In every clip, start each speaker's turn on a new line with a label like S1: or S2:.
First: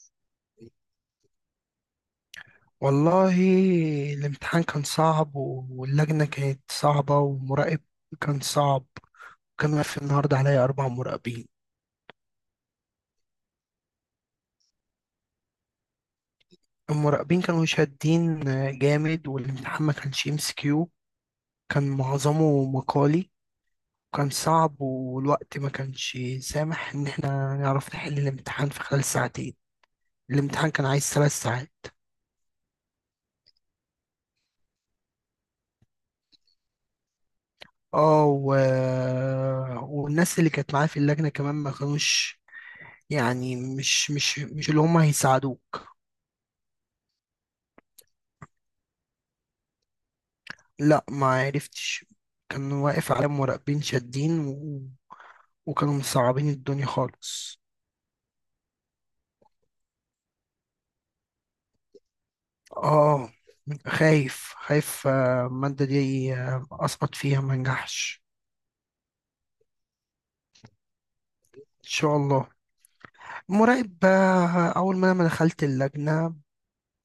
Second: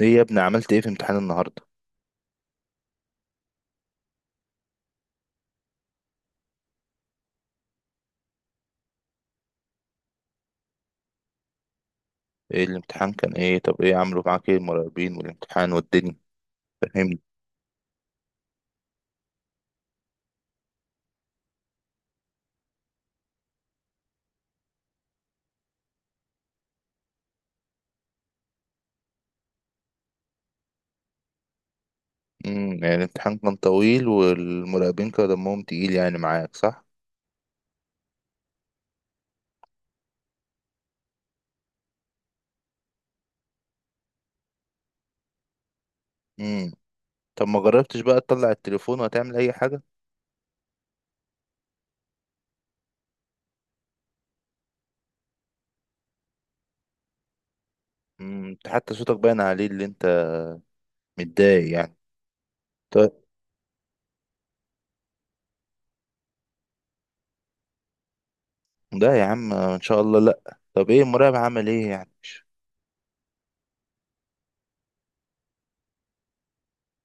S1: ايه يا ابني؟ عملت ايه في امتحان النهارده؟
S2: والله. الامتحان كان صعب واللجنة كانت صعبة والمراقب كان صعب. كان واقف النهاردة عليا 4 مراقبين.
S1: ايه الامتحان كان ايه؟ طب ايه عملوا معاك؟ ايه المراقبين والامتحان والدنيا؟ فهمني.
S2: المراقبين كانوا شادين جامد، والامتحان ما كانش MCQ، كان معظمه مقالي وكان صعب. والوقت ما كانش سامح إن احنا نعرف نحل الامتحان في خلال ساعتين. الامتحان كان عايز 3 ساعات.
S1: يعني الامتحان كان طويل والمراقبين كانوا دمهم تقيل، يعني معاك، صح؟
S2: اه و... والناس اللي كانت معايا في اللجنة كمان ما كانوش، يعني مش اللي هم هيساعدوك.
S1: امم طب ما جربتش بقى تطلع التليفون وتعمل اي حاجه؟
S2: لا، ما عرفتش. كان واقف على مراقبين شادين وكانوا مصعبين الدنيا خالص.
S1: انت حتى صوتك باين عليه اللي انت متضايق يعني. طب.
S2: اه خايف، المادة دي، أسقط فيها ما نجحش.
S1: لا يا عم، ان شاء الله لا. طب ايه المراقب
S2: إن
S1: عمل ايه يعني
S2: شاء
S1: مش-
S2: الله. مراقب، أول ما أنا دخلت اللجنة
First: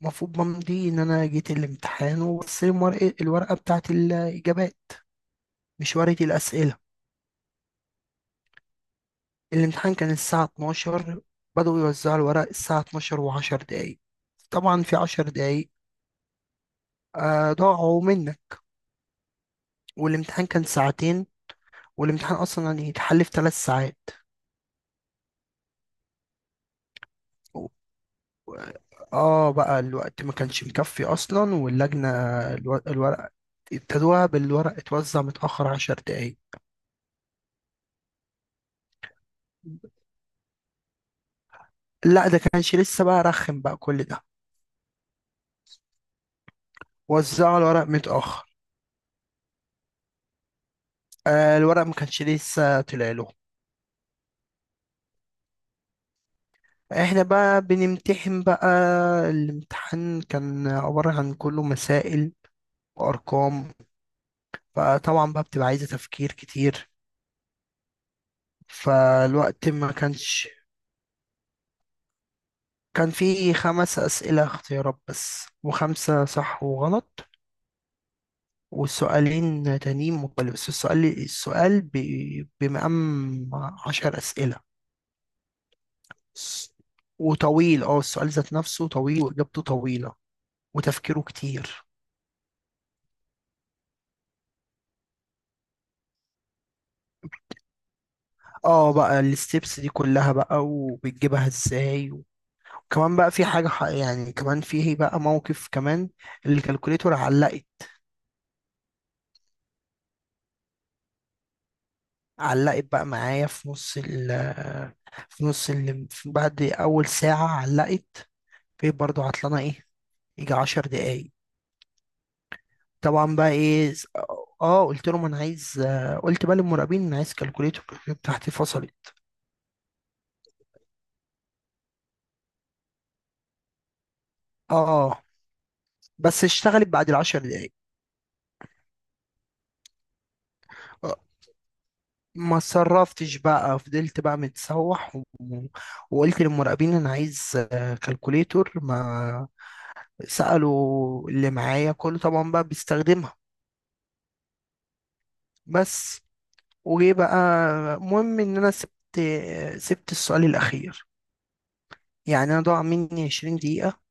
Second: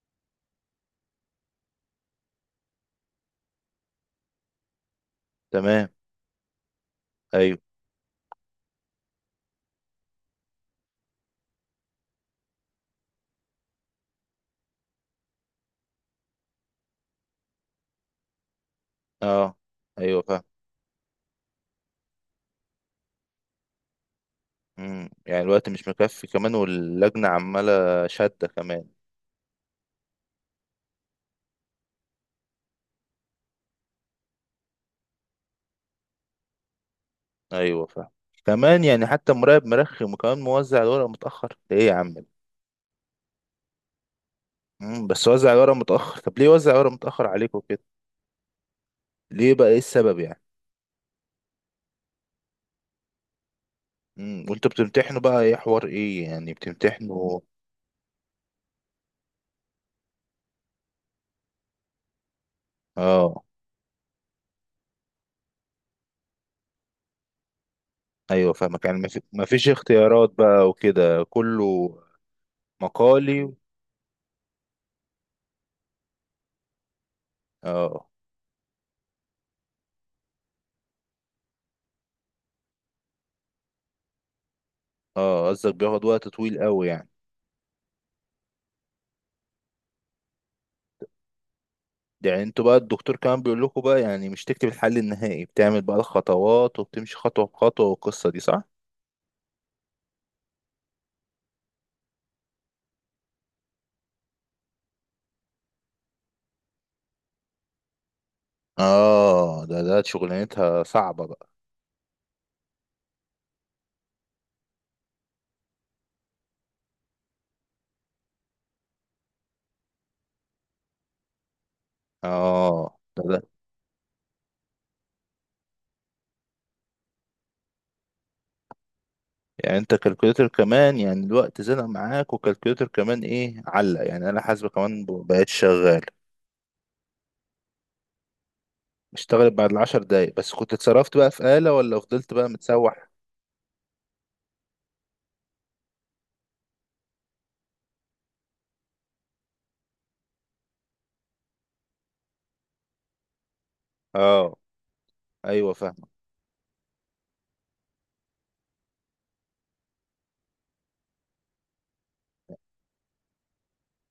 S2: المفروض بمضي إن أنا جيت الامتحان، وبصير الورقة بتاعت الإجابات،
S1: تمام.
S2: مش ورقة الأسئلة.
S1: ايوه.
S2: الامتحان كان الساعة 12. بدأوا يوزعوا الورق الساعة 12 وعشر دقايق. طبعا في 10 دقايق ضاعوا منك.
S1: اه. ايوه فاهم.
S2: والامتحان كان ساعتين، والامتحان أصلا يعني يتحل في 3 ساعات.
S1: يعني الوقت مش مكفي كمان، واللجنه
S2: و-
S1: عماله شاده كمان.
S2: اه بقى الوقت ما كانش مكفي أصلا، واللجنة الورق ابتدوها بالورق اتوزع متأخر 10 دقايق.
S1: ايوه فاهم. كمان يعني حتى مراقب مرخم، وكمان موزع الورق متأخر؟ ده ايه يا عم؟
S2: لا، ده كانش لسه بقى رخم بقى كل ده.
S1: بس وزع الورق متأخر. طب ليه وزع الورق متأخر
S2: وزعوا
S1: عليكم كده؟
S2: الورق متأخر.
S1: ليه بقى؟ ايه السبب يعني؟
S2: الورق ما كانش لسه طلع لهم.
S1: وانتوا بتمتحنوا بقى ايه حوار، ايه يعني
S2: احنا
S1: بتمتحنوا؟
S2: بقى بنمتحن بقى. الامتحان كان عبارة عن كله مسائل
S1: اه.
S2: وأرقام، فطبعا بقى بتبقى عايزة تفكير كتير.
S1: ايوه فاهمك. يعني مفيش
S2: فالوقت ما
S1: اختيارات
S2: كانش.
S1: بقى، وكده كله
S2: كان في
S1: مقالي.
S2: 5 أسئلة اختيارات بس، وخمسة صح وغلط،
S1: اه.
S2: والسؤالين تانيين مقبل. بس السؤال بمقام 10 أسئلة
S1: اه، قصدك بياخد وقت طويل قوي يعني؟
S2: وطويل. اه السؤال ذات نفسه طويل، وإجابته طويلة، وتفكيره كتير.
S1: يعني انتوا بقى الدكتور كمان بيقول لكم بقى، يعني مش تكتب الحل النهائي، بتعمل بقى الخطوات وبتمشي خطوة بخطوة، والقصة دي صح؟
S2: اه بقى الستبس دي كلها بقى، وبتجيبها ازاي. وكمان بقى في حاجة يعني كمان فيه بقى موقف كمان. الكالكوليتور علقت.
S1: اه، ده شغلانتها صعبة بقى.
S2: علقت بقى معايا في نص ال، بعد أول ساعة علقت. في برضه عطلانة ايه، يجي 10 دقايق.
S1: اه، ده
S2: طبعا
S1: ده
S2: بقى ايه قلت بقى للمراقبين انا عايز كالكوليتور بتاعتي فصلت.
S1: يعني انت كالكوليتر كمان، يعني الوقت زنق معاك، وكالكوليتر كمان ايه علق؟ يعني انا حاسبة كمان
S2: اه
S1: بقيت شغال.
S2: بس اشتغلت بعد الـ10 دقايق.
S1: اشتغلت بعد العشر دقايق؟ بس كنت اتصرفت بقى في آلة، ولا فضلت بقى
S2: ما
S1: متسوح؟
S2: اتصرفتش بقى، فضلت بقى متسوح وقلت للمراقبين انا عايز كالكوليتور، ما سألوا اللي معايا كله طبعا بقى بيستخدمها.
S1: اه. ايوه فاهم.
S2: بس وجه بقى مهم ان انا سبت السؤال الاخير. يعني انا ضاع مني 20 دقيقة.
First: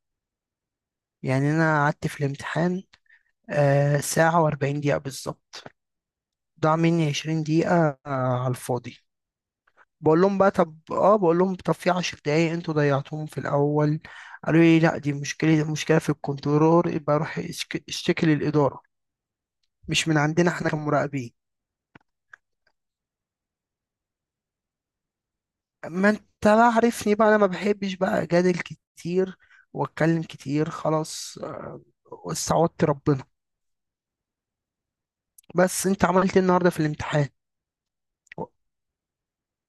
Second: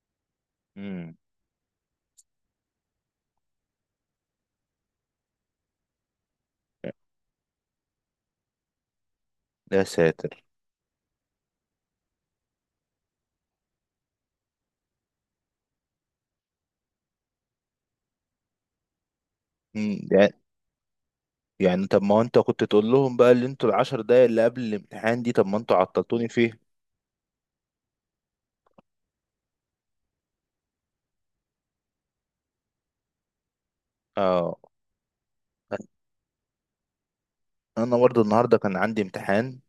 S1: امم.
S2: يعني انا قعدت في الامتحان ساعة و40 دقيقة بالظبط، ضاع مني 20 دقيقة على الفاضي.
S1: يا ساتر.
S2: بقول لهم طب في 10 دقايق انتوا ضيعتوهم في الاول. قالوا لي لا، دي مشكله في الكنترولور، يبقى روح اشتكي للاداره،
S1: امم
S2: مش من
S1: يعني
S2: عندنا احنا كمراقبين.
S1: يعني طب ما هو انت كنت تقول لهم بقى، اللي انتوا العشر دقايق اللي قبل الامتحان دي، طب ما انتوا
S2: ما انت
S1: عطلتوني فيها.
S2: بقى عارفني بقى انا ما بحبش بقى اجادل كتير واتكلم كتير. خلاص، استعوضت ربنا.
S1: اه.
S2: بس انت عملت ايه النهارده في الامتحان
S1: انا برضه
S2: و-
S1: النهارده كان عندي امتحان.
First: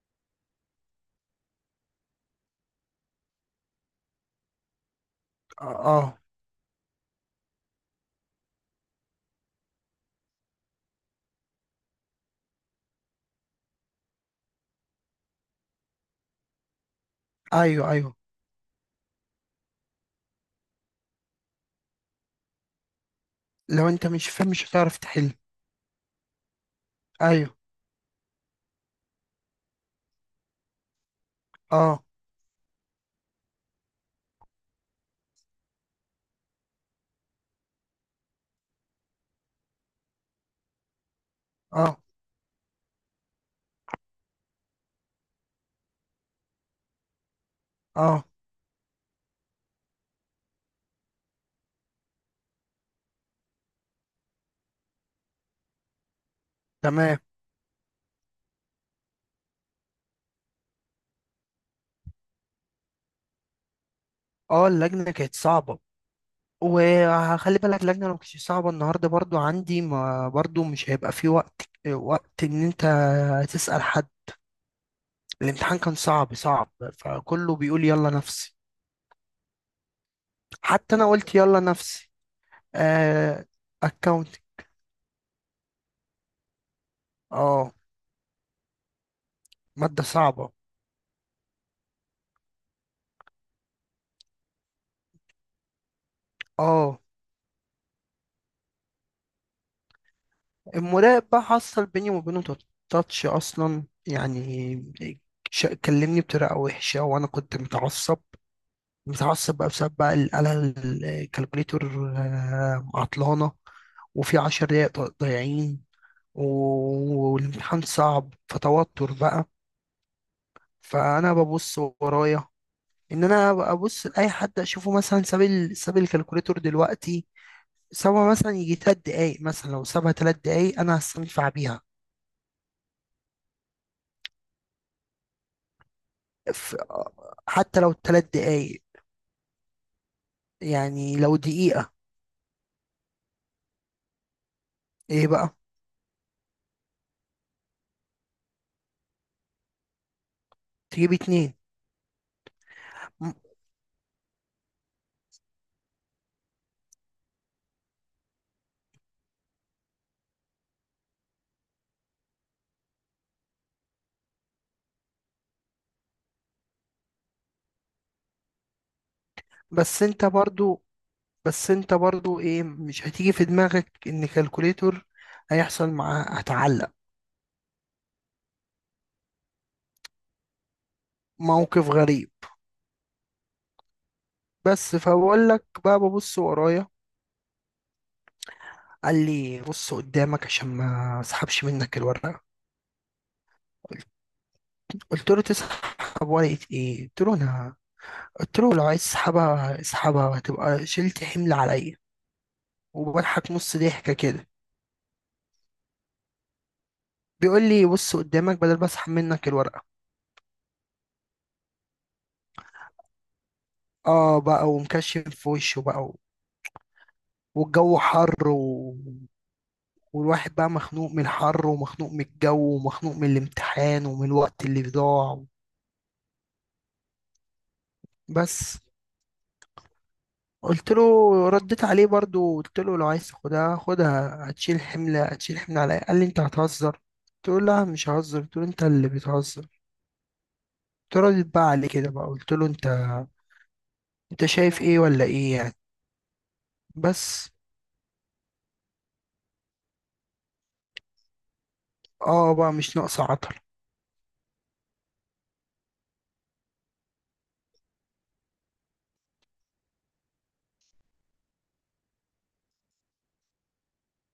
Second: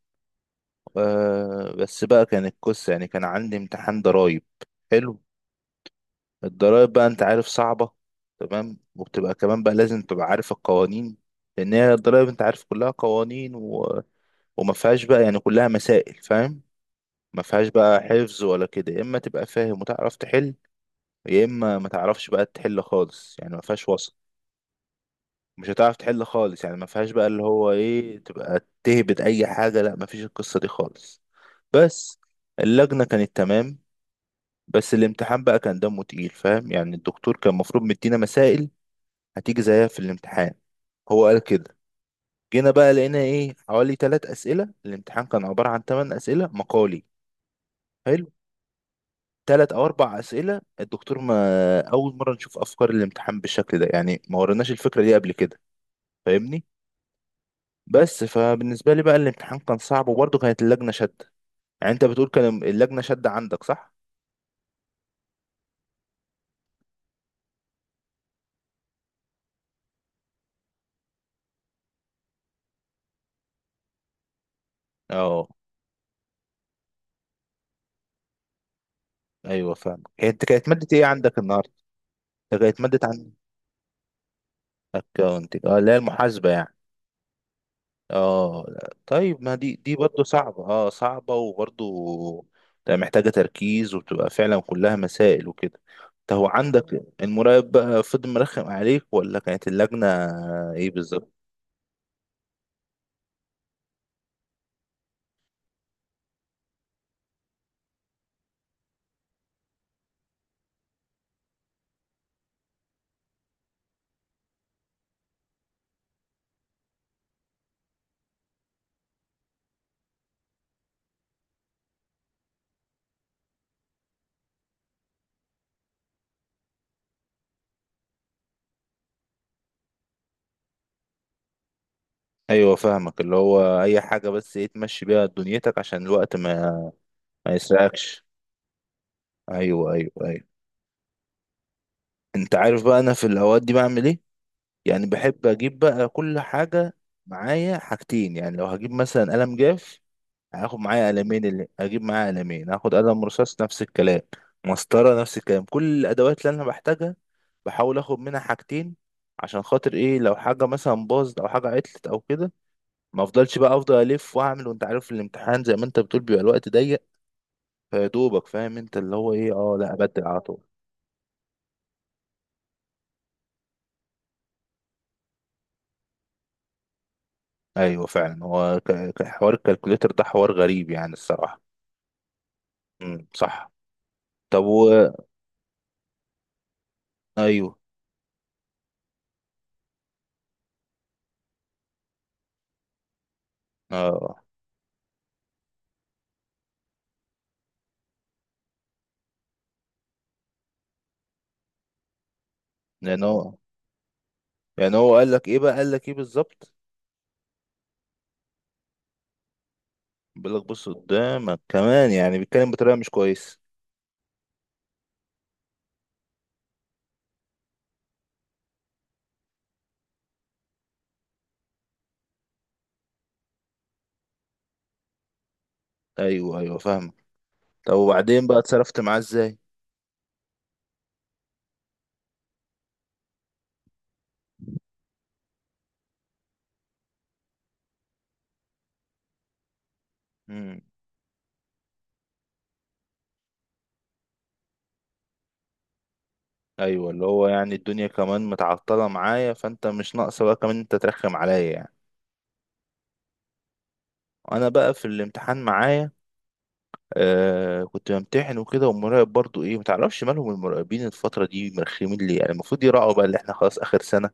S1: بس بقى كان القصة، يعني كان عندي امتحان ضرايب. حلو.
S2: اه. آه.
S1: الضرايب بقى، انت عارف، صعبة. تمام. وبتبقى كمان بقى لازم تبقى عارف القوانين. لأن هي الضرايب، انت عارف، كلها قوانين وما فيهاش بقى يعني، كلها مسائل، فاهم؟ ما فيهاش
S2: ايوه،
S1: بقى
S2: ايوه.
S1: حفظ ولا كده، يا اما تبقى فاهم وتعرف تحل، يا اما ما تعرفش بقى تحل خالص. يعني ما
S2: لو
S1: فيهاش
S2: انت
S1: وسط.
S2: مش فاهم مش هتعرف تحل.
S1: مش هتعرف تحل خالص. يعني ما فيهاش بقى اللي
S2: ايوه.
S1: هو ايه، تبقى تهبد اي حاجة. لا، ما فيش القصة دي خالص.
S2: اه.
S1: بس. اللجنة كانت تمام. بس الامتحان بقى كان دمه تقيل، فاهم؟ يعني الدكتور كان المفروض مدينا مسائل هتيجي زيها في الامتحان. هو قال كده.
S2: اه.
S1: جينا بقى لقينا ايه، حوالي ثلاث اسئله. الامتحان كان عباره عن ثمان اسئله مقالي.
S2: اه.
S1: حلو. ثلاث او اربع اسئله الدكتور ما اول مره نشوف افكار الامتحان بالشكل ده، يعني ما وريناش الفكره دي قبل كده. فاهمني؟
S2: تمام.
S1: بس فبالنسبه لي بقى الامتحان كان صعب، وبرضه كانت اللجنه شاده. يعني انت بتقول كان اللجنه شاده عندك، صح؟
S2: اه. اللجنه كانت صعبه. وخلي بالك اللجنة لو كانت صعبة النهاردة برضو عندي، ما برضو مش هيبقى في وقت إن أنت تسأل حد.
S1: اه.
S2: الامتحان كان صعب صعب، فكله بيقول يلا نفسي.
S1: ايوه فاهم. هي انت كانت ماده
S2: حتى
S1: ايه
S2: أنا قلت
S1: عندك
S2: يلا
S1: النهارده؟
S2: نفسي.
S1: انت كانت ماده عندك؟
S2: آه أكاونتنج.
S1: اكونتنج، اه، اللي هي المحاسبة يعني.
S2: اه.
S1: اه، لا. طيب ما دي
S2: مادة
S1: برضه
S2: صعبة.
S1: صعبة، اه، صعبة وبرضه. لا، محتاجة تركيز، وبتبقى فعلا كلها مسائل وكده. انت هو
S2: اه.
S1: عندك المراقب بقى فضل مرخم عليك، ولا كانت اللجنة؟ ايه
S2: المراقب
S1: بالظبط؟
S2: بقى حصل بيني وبينه تاتش أصلا يعني. كلمني بطريقة وحشة، وأنا كنت متعصب بقى بسبب بقى الكالكوليتور، عطلانة، وفي 10 دقايق ضايعين، والامتحان صعب فتوتر بقى. فأنا ببص ورايا، إن أنا ببص لأي حد أشوفه مثلا ساب الكالكوليتور دلوقتي، سابها مثلا يجي 3 دقايق، مثلا لو سابها 3 دقايق أنا هستنفع بيها.
S1: ايوه فاهمك. اللي هو اي حاجة بس ايه تمشي بيها دنيتك، عشان الوقت
S2: ف-
S1: ما ما
S2: حتى لو
S1: يسرقكش.
S2: 3 دقايق،
S1: ايوه، ايوه، ايوه.
S2: يعني لو دقيقة.
S1: انت عارف بقى انا في الاوقات دي بعمل ايه؟ يعني
S2: إيه
S1: بحب
S2: بقى،
S1: اجيب بقى كل حاجة معايا حاجتين. يعني لو هجيب مثلا قلم جاف، هاخد معايا
S2: تجيب
S1: قلمين.
S2: 2.
S1: اللي اجيب معايا قلمين، هاخد قلم
S2: م-
S1: رصاص نفس الكلام. مسطرة نفس الكلام. كل الادوات اللي انا بحتاجها، بحاول اخد منها حاجتين. عشان خاطر ايه؟ لو حاجة مثلا باظت او حاجة عطلت او كده، ما افضلش بقى افضل الف واعمل. وانت عارف الامتحان زي ما انت بتقول بيبقى الوقت ضيق، فيا دوبك فاهم انت اللي هو ايه، اه لا،
S2: بس انت
S1: ابدل على طول.
S2: برضو بس انت برضو ايه، مش هتيجي في دماغك ان كالكوليتور هيحصل معاه هتعلق؟
S1: ايوه فعلا، هو حوار الكالكوليتر ده حوار غريب يعني الصراحة.
S2: موقف غريب.
S1: امم، صح. طب
S2: بس
S1: و
S2: فبقول لك بقى ببص ورايا.
S1: ايوه.
S2: قال لي بص قدامك عشان ما اسحبش منك الورقه.
S1: اه.
S2: قلت له تسحب ورقه ايه؟ قلت له لو عايز تسحبها اسحبها، هتبقى شلت حمل عليا.
S1: يعني
S2: وبضحك
S1: هو
S2: نص ضحكه كده.
S1: يعني هو قال لك ايه بقى، قال لك ايه بالظبط؟
S2: بيقول لي بص قدامك بدل ما اسحب منك الورقه.
S1: بيقول لك بص قدامك، كمان يعني بيتكلم بطريقة مش كويس.
S2: اه بقى ومكشف في وشه بقى، والجو حر والواحد بقى مخنوق من الحر، ومخنوق من الجو، ومخنوق من الامتحان، ومن الوقت اللي ضاع.
S1: ايوه، ايوه فاهمك. طب وبعدين بقى
S2: بس
S1: اتصرفت معاه ازاي؟
S2: قلت له، رديت عليه برضو، قلت له لو عايز تاخدها خدها، هتشيل حملة عليا. قال لي انت هتهزر، قلت له لا مش ههزر، قلت له انت اللي بتهزر.
S1: امم.
S2: قلت له رديت بقى عليه كده بقى، قلت له انت شايف ايه ولا ايه يعني.
S1: ايوه، اللي هو
S2: بس
S1: يعني الدنيا كمان متعطلة معايا، فانت مش ناقصة بقى كمان انت ترخم عليا يعني.
S2: اه بقى مش ناقصة عطل.
S1: انا بقى في الامتحان معايا كنت بمتحن وكده، والمراقب برضو ايه، متعرفش مالهم المراقبين الفترة دي مرخمين ليه. يعني المفروض يراعوا بقى اللي احنا خلاص اخر سنة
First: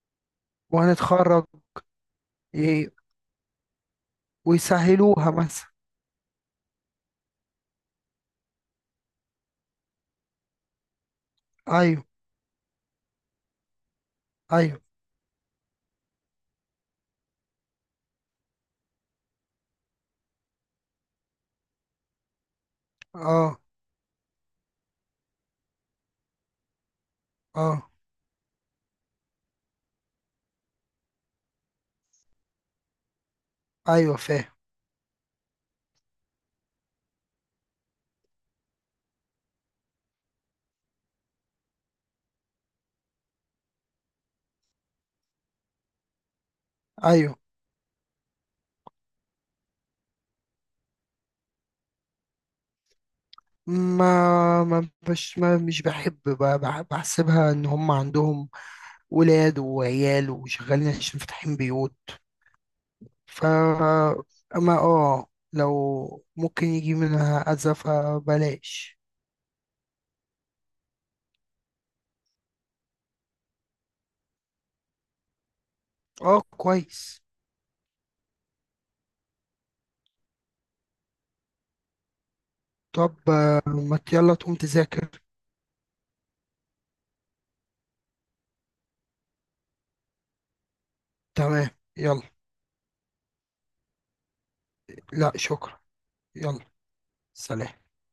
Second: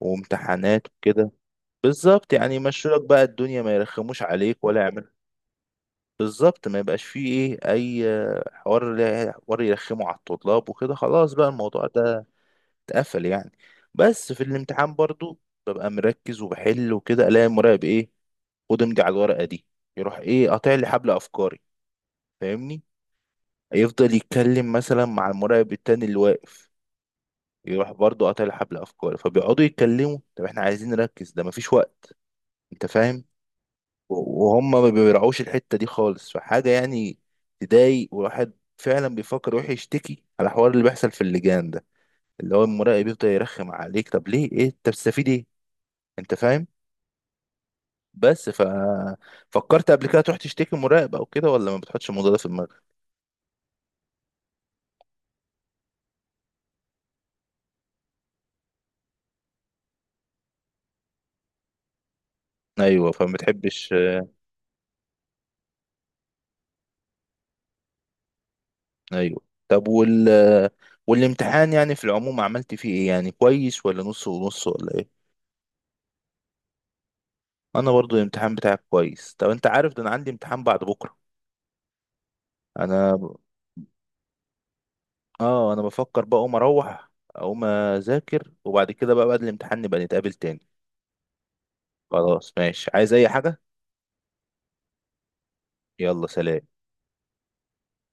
S1: وامتحانات وكده.
S2: وهنتخرج.
S1: بالظبط، يعني يمشوا
S2: ايه،
S1: لك بقى الدنيا، ما يرخموش عليك ولا يعملوا.
S2: ويسهلوها مثلا.
S1: بالظبط، ما يبقاش فيه ايه اي حوار حوار يرخمه على الطلاب وكده، خلاص بقى الموضوع
S2: ايوه،
S1: ده اتقفل يعني. بس في
S2: ايوه،
S1: الامتحان برضو ببقى مركز وبحل وكده، الاقي المراقب ايه، خد امضي على الورقه دي، يروح ايه قاطع لي حبل افكاري، فاهمني؟
S2: اه،
S1: يفضل يتكلم مثلا مع المراقب التاني اللي واقف،
S2: اه،
S1: يروح برضو قاطع لي حبل افكاري، فبيقعدوا يتكلموا. طب احنا عايزين نركز، ده مفيش وقت، انت فاهم؟
S2: ايوه فاهم.
S1: وهم ما بيراعوش الحتة دي خالص، فحاجة يعني تضايق. والواحد فعلا بيفكر يروح يشتكي على الحوار اللي بيحصل في اللجان ده، اللي هو المراقب يفضل يرخم عليك، طب ليه؟ ايه انت بتستفيد ايه؟ انت فاهم؟
S2: ايوه،
S1: بس فكرت قبل كده تروح تشتكي مراقب او كده، ولا ما بتحطش الموضوع ده في دماغك؟
S2: ما ما بش ما مش بحب بحسبها ان هم عندهم ولاد وعيال وشغالين عشان فاتحين بيوت.
S1: ايوه، فما
S2: ف
S1: بتحبش.
S2: اما اه لو ممكن يجي منها اذى فبلاش.
S1: ايوه. طب والامتحان يعني في العموم عملت فيه ايه، يعني كويس ولا نص ونص ولا ايه؟
S2: اه، كويس.
S1: انا برضو الامتحان بتاعك كويس. طب انت عارف ده انا عندي امتحان بعد بكره.
S2: طب،
S1: انا،
S2: ما ت- يلا تقوم تذاكر.
S1: اه، انا بفكر بقى اقوم اروح اقوم اذاكر، وبعد كده بقى بعد الامتحان نبقى نتقابل تاني.
S2: تمام. يلا.
S1: خلاص ماشي، عايز اي حاجة؟
S2: لا، شكرا.
S1: يلا،
S2: يلا،
S1: سلام.
S2: سلام.